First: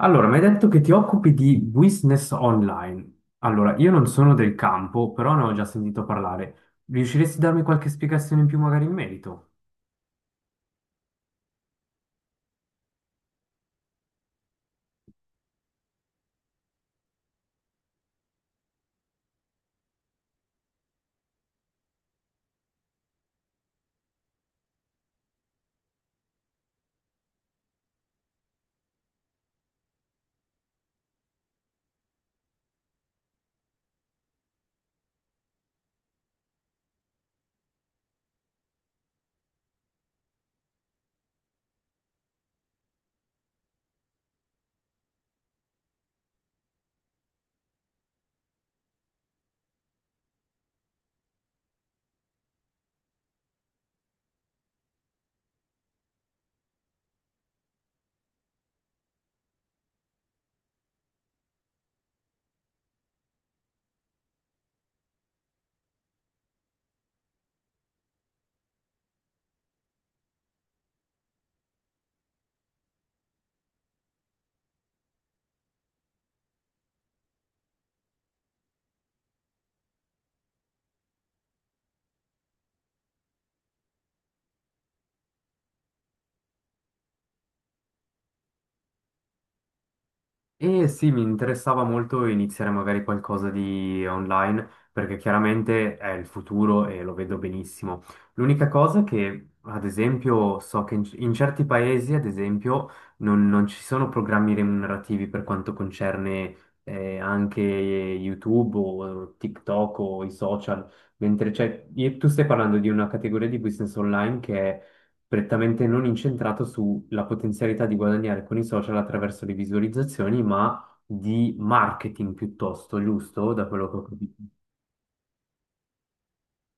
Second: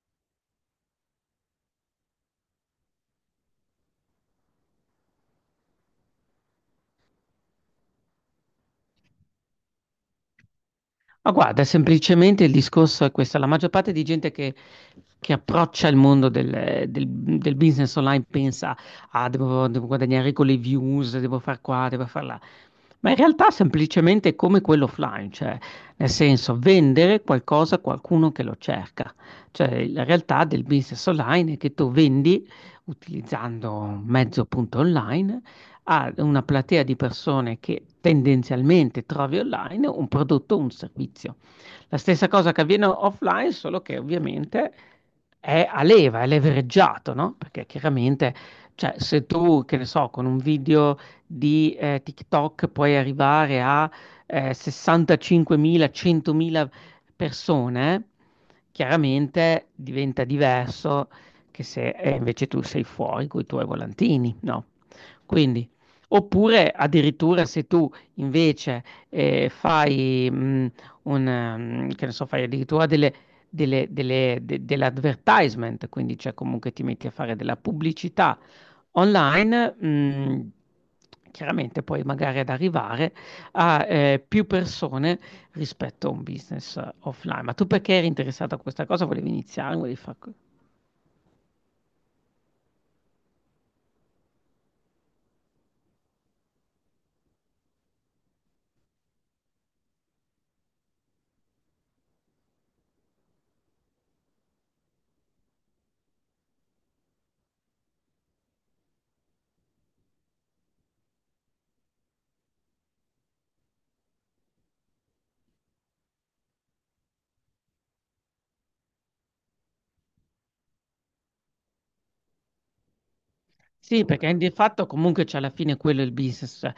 Allora, mi hai detto che ti occupi di business online. Allora, io non sono del campo, però ne ho già sentito parlare. Riusciresti a darmi qualche spiegazione in più magari in merito? Ma guarda, semplicemente il discorso è questo, la maggior parte di gente che approccia il mondo del business online pensa, ah, devo guadagnare con le views, devo far qua, devo far là, ma in realtà semplicemente è come quello offline, cioè nel senso vendere qualcosa a qualcuno che lo cerca, cioè la realtà del business online è che tu vendi utilizzando un mezzo appunto online a una platea di persone che tendenzialmente trovi online un prodotto o un servizio. La stessa cosa che avviene offline, solo che ovviamente è a leva, è levereggiato, no? Perché chiaramente, cioè, se tu, che ne so, con un video di TikTok puoi arrivare a 65.000, 100.000 persone, chiaramente diventa diverso che se invece tu sei fuori con i tuoi volantini, no? Quindi. Oppure addirittura se tu invece fai, che ne so, fai addirittura dell'advertisement, quindi cioè comunque ti metti a fare della pubblicità online, chiaramente poi magari ad arrivare a più persone rispetto a un business offline. Ma tu perché eri interessato a questa cosa? Volevi iniziare? Volevi fare. E sì, mi interessava molto iniziare magari qualcosa di online, perché chiaramente è il futuro e lo vedo benissimo. L'unica cosa che, ad esempio, so che in certi paesi, ad esempio, non ci sono programmi remunerativi per quanto concerne anche YouTube o TikTok o i social, mentre c'è, e tu stai parlando di una categoria di business online che è prettamente non incentrato sulla potenzialità di guadagnare con i social attraverso le visualizzazioni, ma di marketing piuttosto, giusto? Da quello che ho Sì, perché capito. di fatto comunque c'è alla fine quello è il business, cioè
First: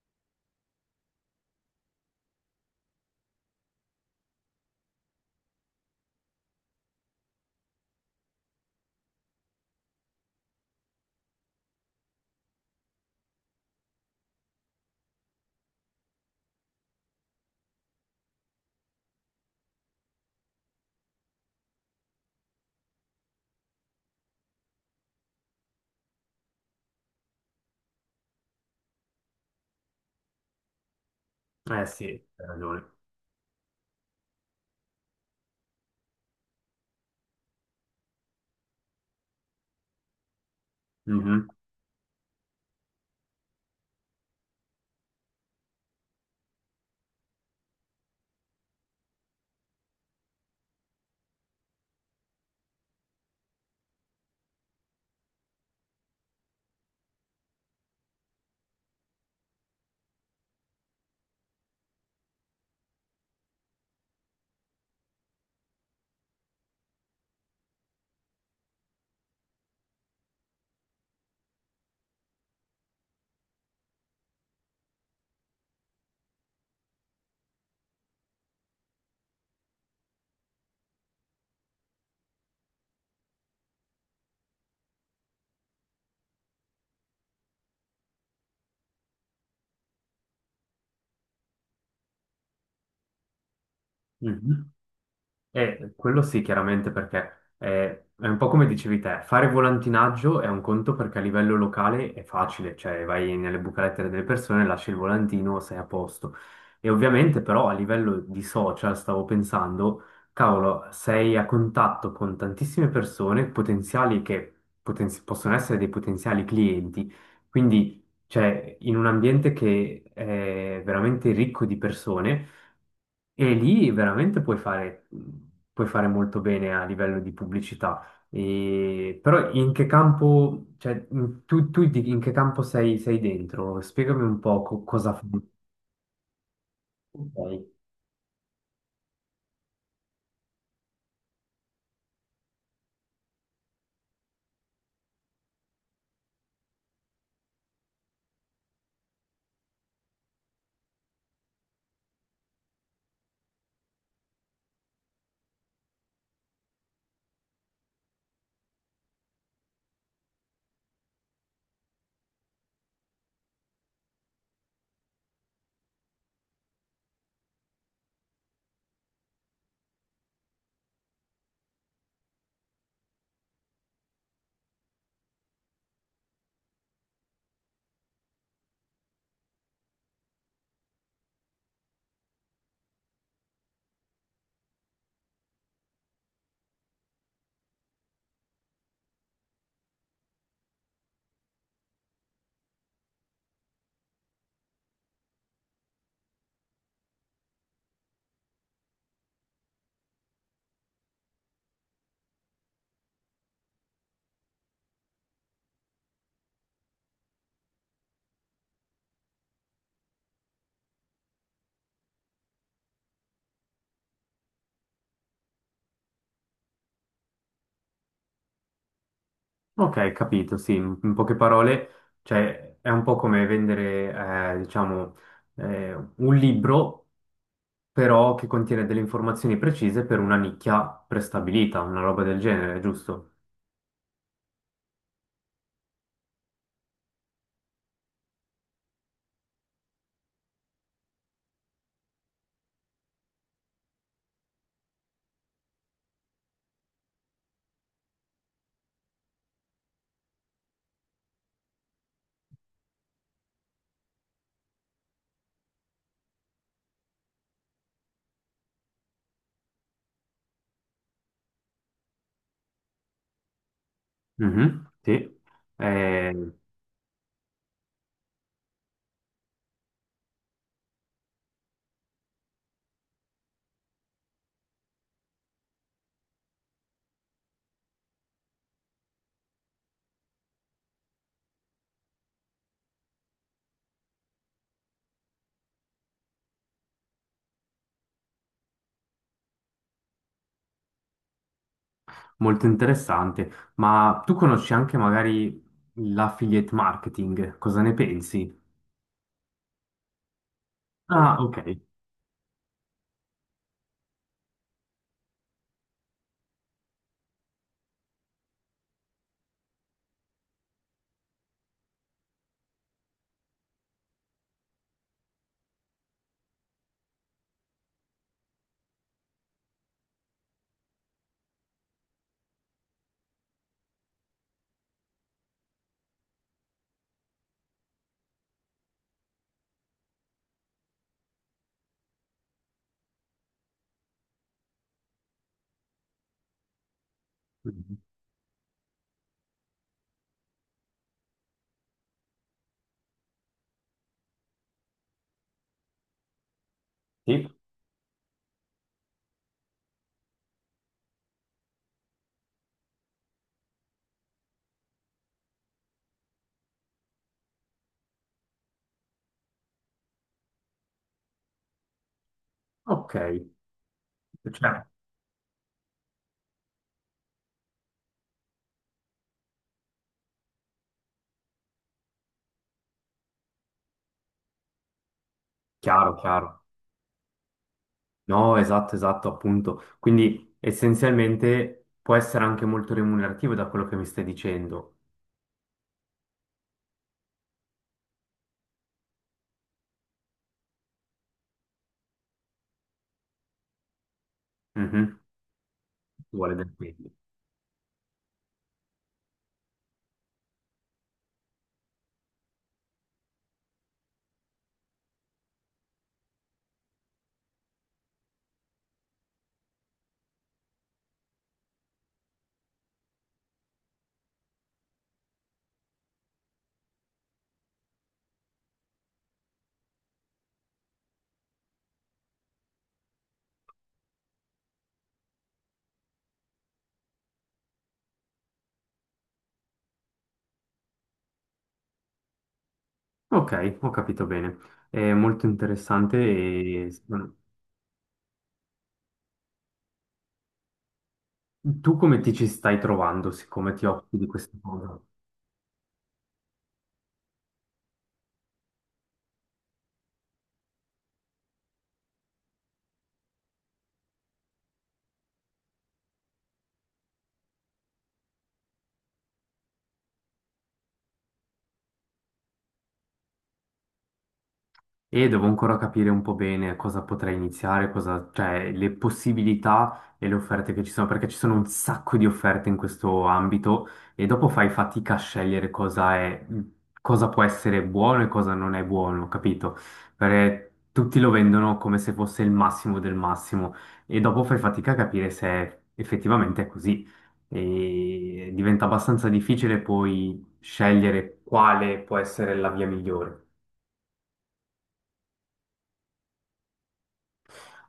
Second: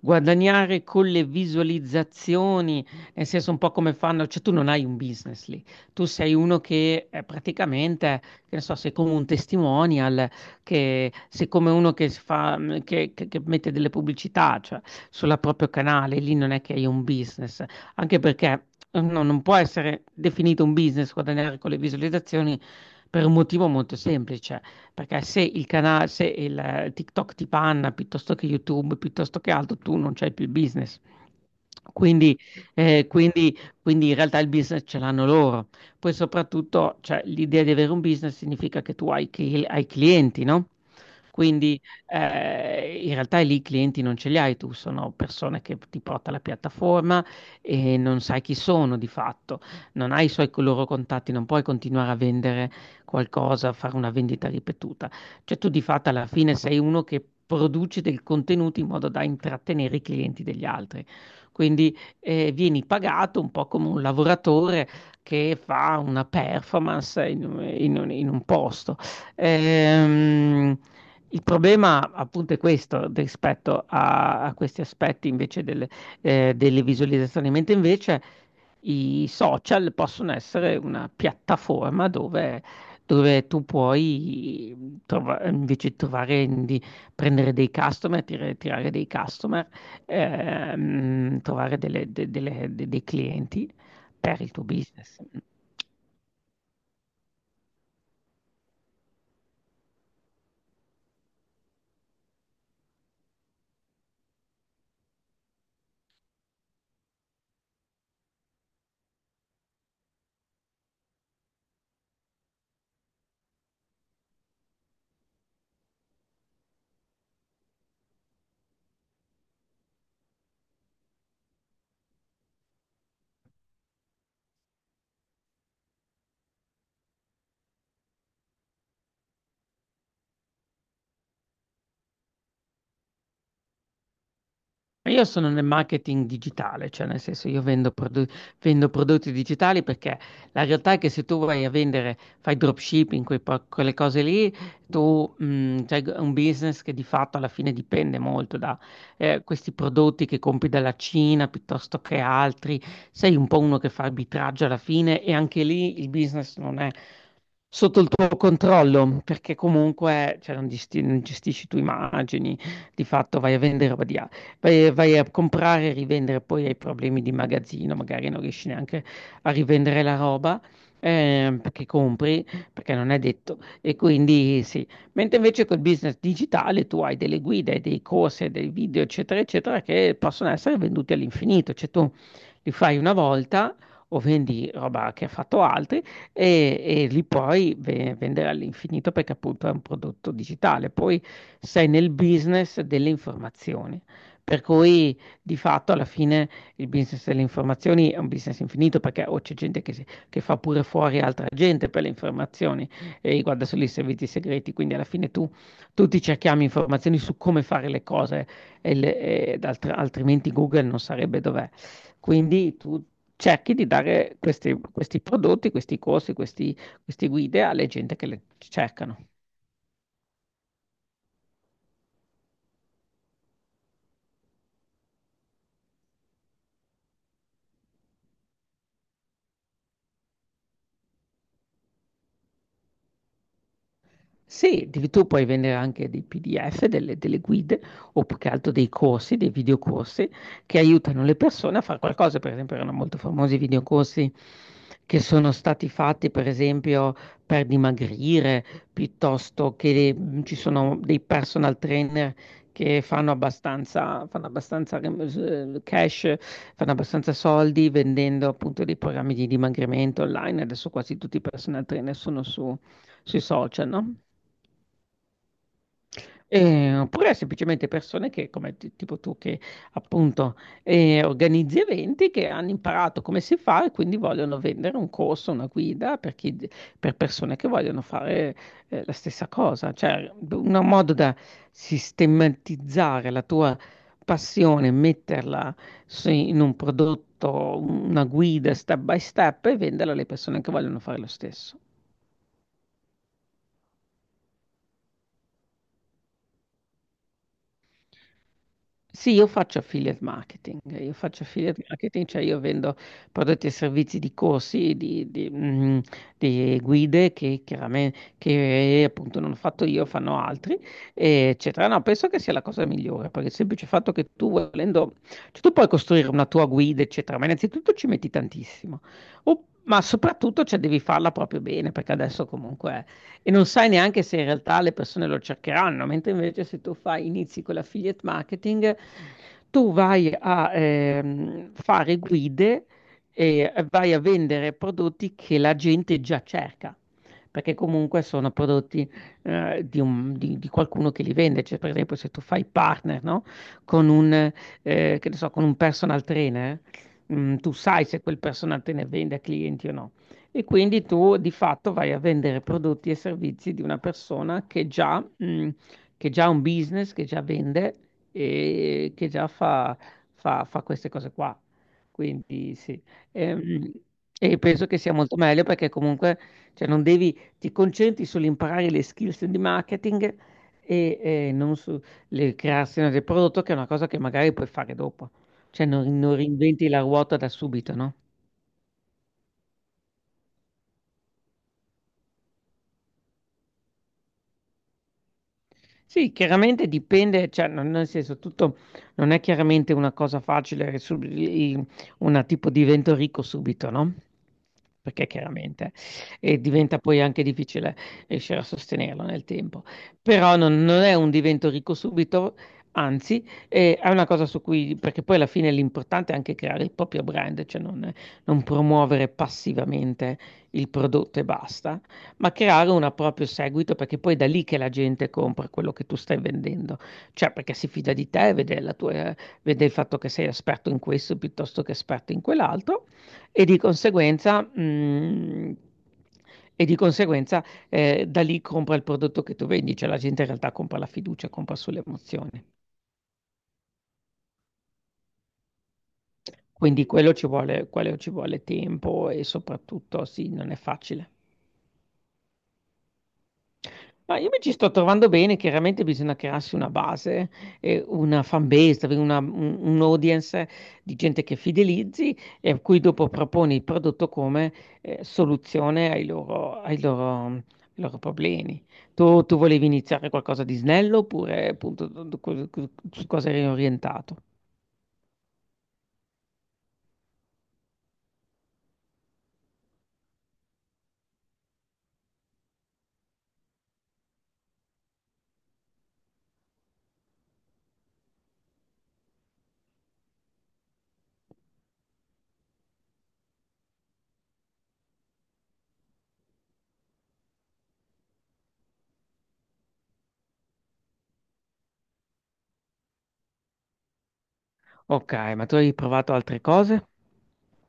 guadagnare con le visualizzazioni, nel senso un po' come fanno, cioè tu non hai un business lì, tu sei uno che praticamente, che ne so, sei come un testimonial, che sei come uno che, si fa, che mette delle pubblicità, cioè sul proprio canale, lì non è che hai un business, anche perché no, non può essere definito un business guadagnare con le visualizzazioni per un motivo molto semplice perché se il canale, se il TikTok ti panna piuttosto che YouTube, piuttosto che altro, tu non c'hai più il business. Eh sì, Quindi, hai ragione. quindi in realtà il business ce l'hanno loro. Poi soprattutto, cioè, l'idea di avere un business significa che tu hai clienti, no? Mhm, Quindi in realtà lì i clienti non ce li hai tu, sono persone che ti porta la piattaforma e non sai chi sono di fatto, non hai i loro contatti, non puoi continuare a vendere qualcosa, fare una vendita ripetuta. Cioè tu di fatto alla fine sei uno che produce del contenuto in modo da intrattenere i clienti degli altri. Quindi vieni pagato un po' come un lavoratore che fa una performance in un posto. Ehm, il problema appunto è questo rispetto a questi aspetti invece delle visualizzazioni, mentre invece i social possono essere una piattaforma dove tu puoi invece trovare di prendere dei customer, tirare dei customer, trovare dei clienti per il tuo mhm. business. Quello sì, chiaramente, perché è, un po' come dicevi te, fare volantinaggio è un conto perché a livello locale è facile, cioè vai nelle buche lettere delle persone, lasci il volantino, sei a posto. E ovviamente però a livello di social stavo pensando, cavolo, sei a contatto con tantissime persone potenziali che possono essere dei potenziali clienti, quindi cioè in un ambiente che è veramente ricco di persone. E lì veramente puoi fare molto bene a livello di pubblicità. E però in che campo, cioè, in che campo sei, sei dentro? Spiegami un po' Ma cosa io fai. sono nel marketing digitale, cioè nel Ok. senso io vendo prodotti digitali perché la realtà è che se tu vai a vendere, fai dropshipping, quelle cose lì, tu c'hai un business che di fatto alla fine dipende molto da questi prodotti che compri dalla Cina piuttosto che altri, sei un po' uno che fa arbitraggio alla fine e anche lì il business non è sotto il tuo controllo perché comunque cioè, non gestisci tu immagini, di fatto vai a vendere roba . Vai a comprare e rivendere, poi hai problemi di magazzino, magari non riesci neanche a rivendere la roba perché compri, perché non è detto. E quindi sì, mentre invece col business digitale tu hai delle guide, hai dei corsi, hai dei video, eccetera, eccetera, che possono essere venduti all'infinito, cioè tu li fai una volta. O vendi roba che ha fatto altri e li puoi vendere all'infinito perché appunto è un prodotto digitale. Poi sei nel business delle informazioni. Per cui di fatto alla fine il business delle informazioni è un business infinito perché o c'è gente che fa pure fuori altra gente per le informazioni e riguarda solo i servizi segreti, quindi alla fine tu tutti cerchiamo informazioni su come fare le cose altrimenti Google non sarebbe dov'è. Quindi tu cerchi di dare questi prodotti, questi corsi, questi, queste guide alle gente che le cercano. Ok, capito, sì, in poche parole, cioè, è un po' come vendere, diciamo, un libro, però che contiene delle informazioni precise per una nicchia prestabilita, una roba del genere, giusto? Sì, tu puoi vendere anche dei PDF, delle guide o più che altro dei corsi, dei videocorsi che aiutano le persone a fare qualcosa. Per esempio, erano molto famosi i videocorsi che sono stati fatti, per esempio, per dimagrire, piuttosto che ci sono dei personal trainer che fanno abbastanza cash, fanno abbastanza soldi vendendo appunto dei programmi di dimagrimento online. Adesso quasi tutti i personal trainer sono sui social, no? Mhm, sì. Eh. Oppure semplicemente persone che, come tipo tu, che appunto organizzi eventi che hanno imparato come si fa e quindi vogliono vendere un corso, una guida per persone che vogliono fare la stessa cosa. Cioè, un modo da sistematizzare la tua passione, metterla in un prodotto, una guida step by step e venderla alle persone che vogliono fare lo stesso. Molto interessante, ma tu conosci anche magari l'affiliate marketing, cosa ne pensi? Sì, io faccio affiliate marketing, io Ah, faccio ok. affiliate marketing, cioè io vendo prodotti e servizi di corsi, di guide che chiaramente che appunto non ho fatto io, fanno altri, eccetera. No, penso che sia la cosa migliore, perché il semplice fatto che tu volendo, cioè tu puoi costruire una tua guida, eccetera, ma innanzitutto ci metti tantissimo, ma soprattutto cioè, devi farla proprio bene, perché adesso comunque e non sai neanche se in realtà le persone lo cercheranno, mentre invece se tu fai, inizi con l'affiliate marketing, tu vai a fare guide e vai a vendere prodotti che la gente già cerca. Perché Mhm. comunque sono prodotti di qualcuno che li vende. Cioè, per esempio, se tu fai partner, no? Con un, che ne so, con un personal trainer, Sì? Tu sai se quel personal trainer vende a clienti o no. E quindi tu di fatto vai a vendere prodotti e servizi di una persona che già ha un business, che già vende e che già fa queste cose qua. Quindi sì. Ok, Ehm, E cioè, penso che sia molto meglio perché comunque cioè, non devi, ti concentri sull'imparare le skills di marketing e, non su le creazione del prodotto, che è una cosa che magari puoi fare dopo. Cioè chiaro, non chiaro. reinventi la ruota da subito, no? No, esatto, esatto, appunto. Quindi essenzialmente può essere anche molto remunerativo da quello che mi stai dicendo. Sì, chiaramente dipende, cioè nel senso tutto non è chiaramente una cosa facile, una tipo divento ricco subito, no? Mhm. Perché chiaramente, Vuole e del diventa quindi. poi anche difficile riuscire a sostenerlo nel tempo. Però non è un divento ricco subito, anzi, è una cosa su cui, perché poi alla fine l'importante è anche creare il proprio brand, cioè non promuovere passivamente il prodotto e basta. Ma creare un proprio seguito, perché poi è da lì che la gente compra quello che tu stai vendendo, cioè perché si fida di te, vede vede il fatto che sei esperto in questo piuttosto che esperto in quell'altro e di conseguenza, mm, e di conseguenza da lì compra il prodotto che tu vendi, cioè la gente in realtà compra la fiducia, compra sulle emozioni. Ok, ho capito bene. È molto interessante, e Quindi quello ci vuole tempo e soprattutto sì, non è facile. tu come ti ci stai trovando, siccome ti occupi di Ma io questa mi ci sto cosa? trovando bene, chiaramente bisogna crearsi una base, una fan base, avere un audience di gente che fidelizzi e a cui dopo proponi il prodotto come soluzione ai loro problemi. Tu volevi iniziare qualcosa di snello oppure appunto su cosa eri orientato? E devo ancora capire un po' bene cosa potrei iniziare, cosa, cioè le possibilità e le offerte che ci sono, perché ci sono un sacco di offerte in questo ambito e dopo fai fatica a scegliere cosa è, cosa può essere buono e cosa non è buono, capito? Perché tutti lo vendono come se fosse il massimo del massimo e dopo fai fatica a capire se effettivamente è così. E diventa abbastanza difficile poi scegliere quale può essere la via migliore. Ok, ma tu hai provato altre cose?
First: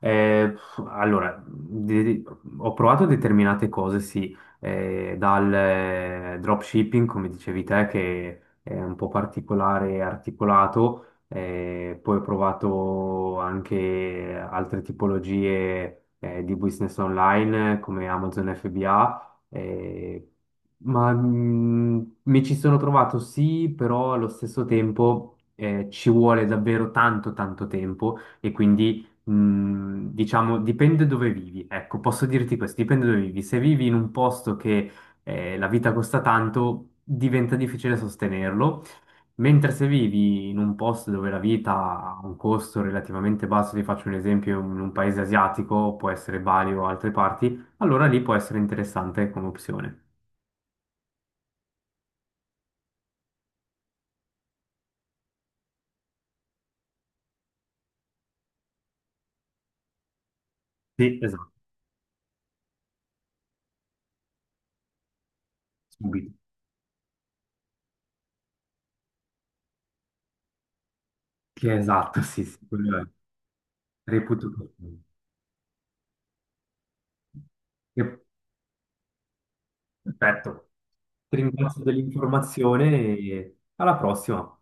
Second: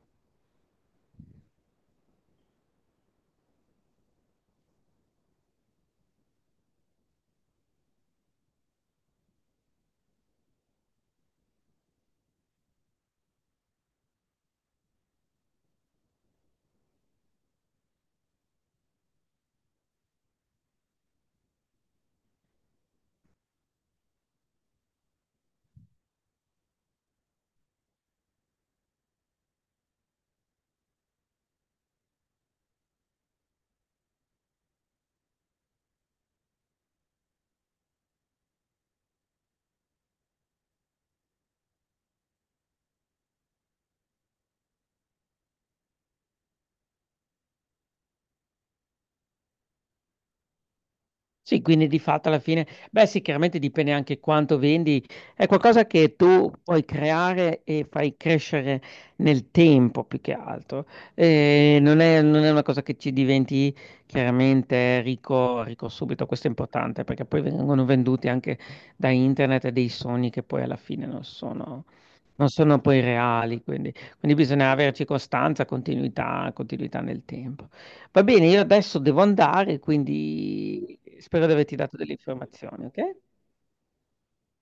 Eh, allora, ho provato determinate cose, sì, dal dropshipping, come dicevi te, che è un po' particolare e articolato, poi ho provato anche altre tipologie di business online, come Amazon FBA, ma mi ci sono trovato sì, però allo stesso tempo ci vuole davvero tanto tempo e quindi. Mm, diciamo, dipende dove vivi. Ecco, posso dirti questo, dipende dove vivi. Se vivi in un posto che la vita costa tanto, diventa difficile sostenerlo, mentre se vivi in un posto dove la vita ha un costo relativamente basso, ti faccio un esempio, in un paese asiatico, può essere Bali o altre parti, allora lì può essere interessante come opzione. Sì, quindi di fatto alla fine, beh sì, chiaramente dipende anche quanto vendi, è qualcosa che tu puoi creare e fai crescere nel tempo più che altro. Sì, esatto, Non è una cosa che ci diventi chiaramente ricco, ricco subito, subito. questo è importante perché poi vengono venduti anche da internet dei sogni che poi alla fine non Che sono, esatto, sì, non sì, sono quello poi è. reali, quindi, quindi Reputo. bisogna averci costanza, continuità, continuità nel tempo. Va bene, io adesso devo andare, Perfetto. quindi Ti spero di averti ringrazio dato delle informazioni, ok? dell'informazione e alla prossima.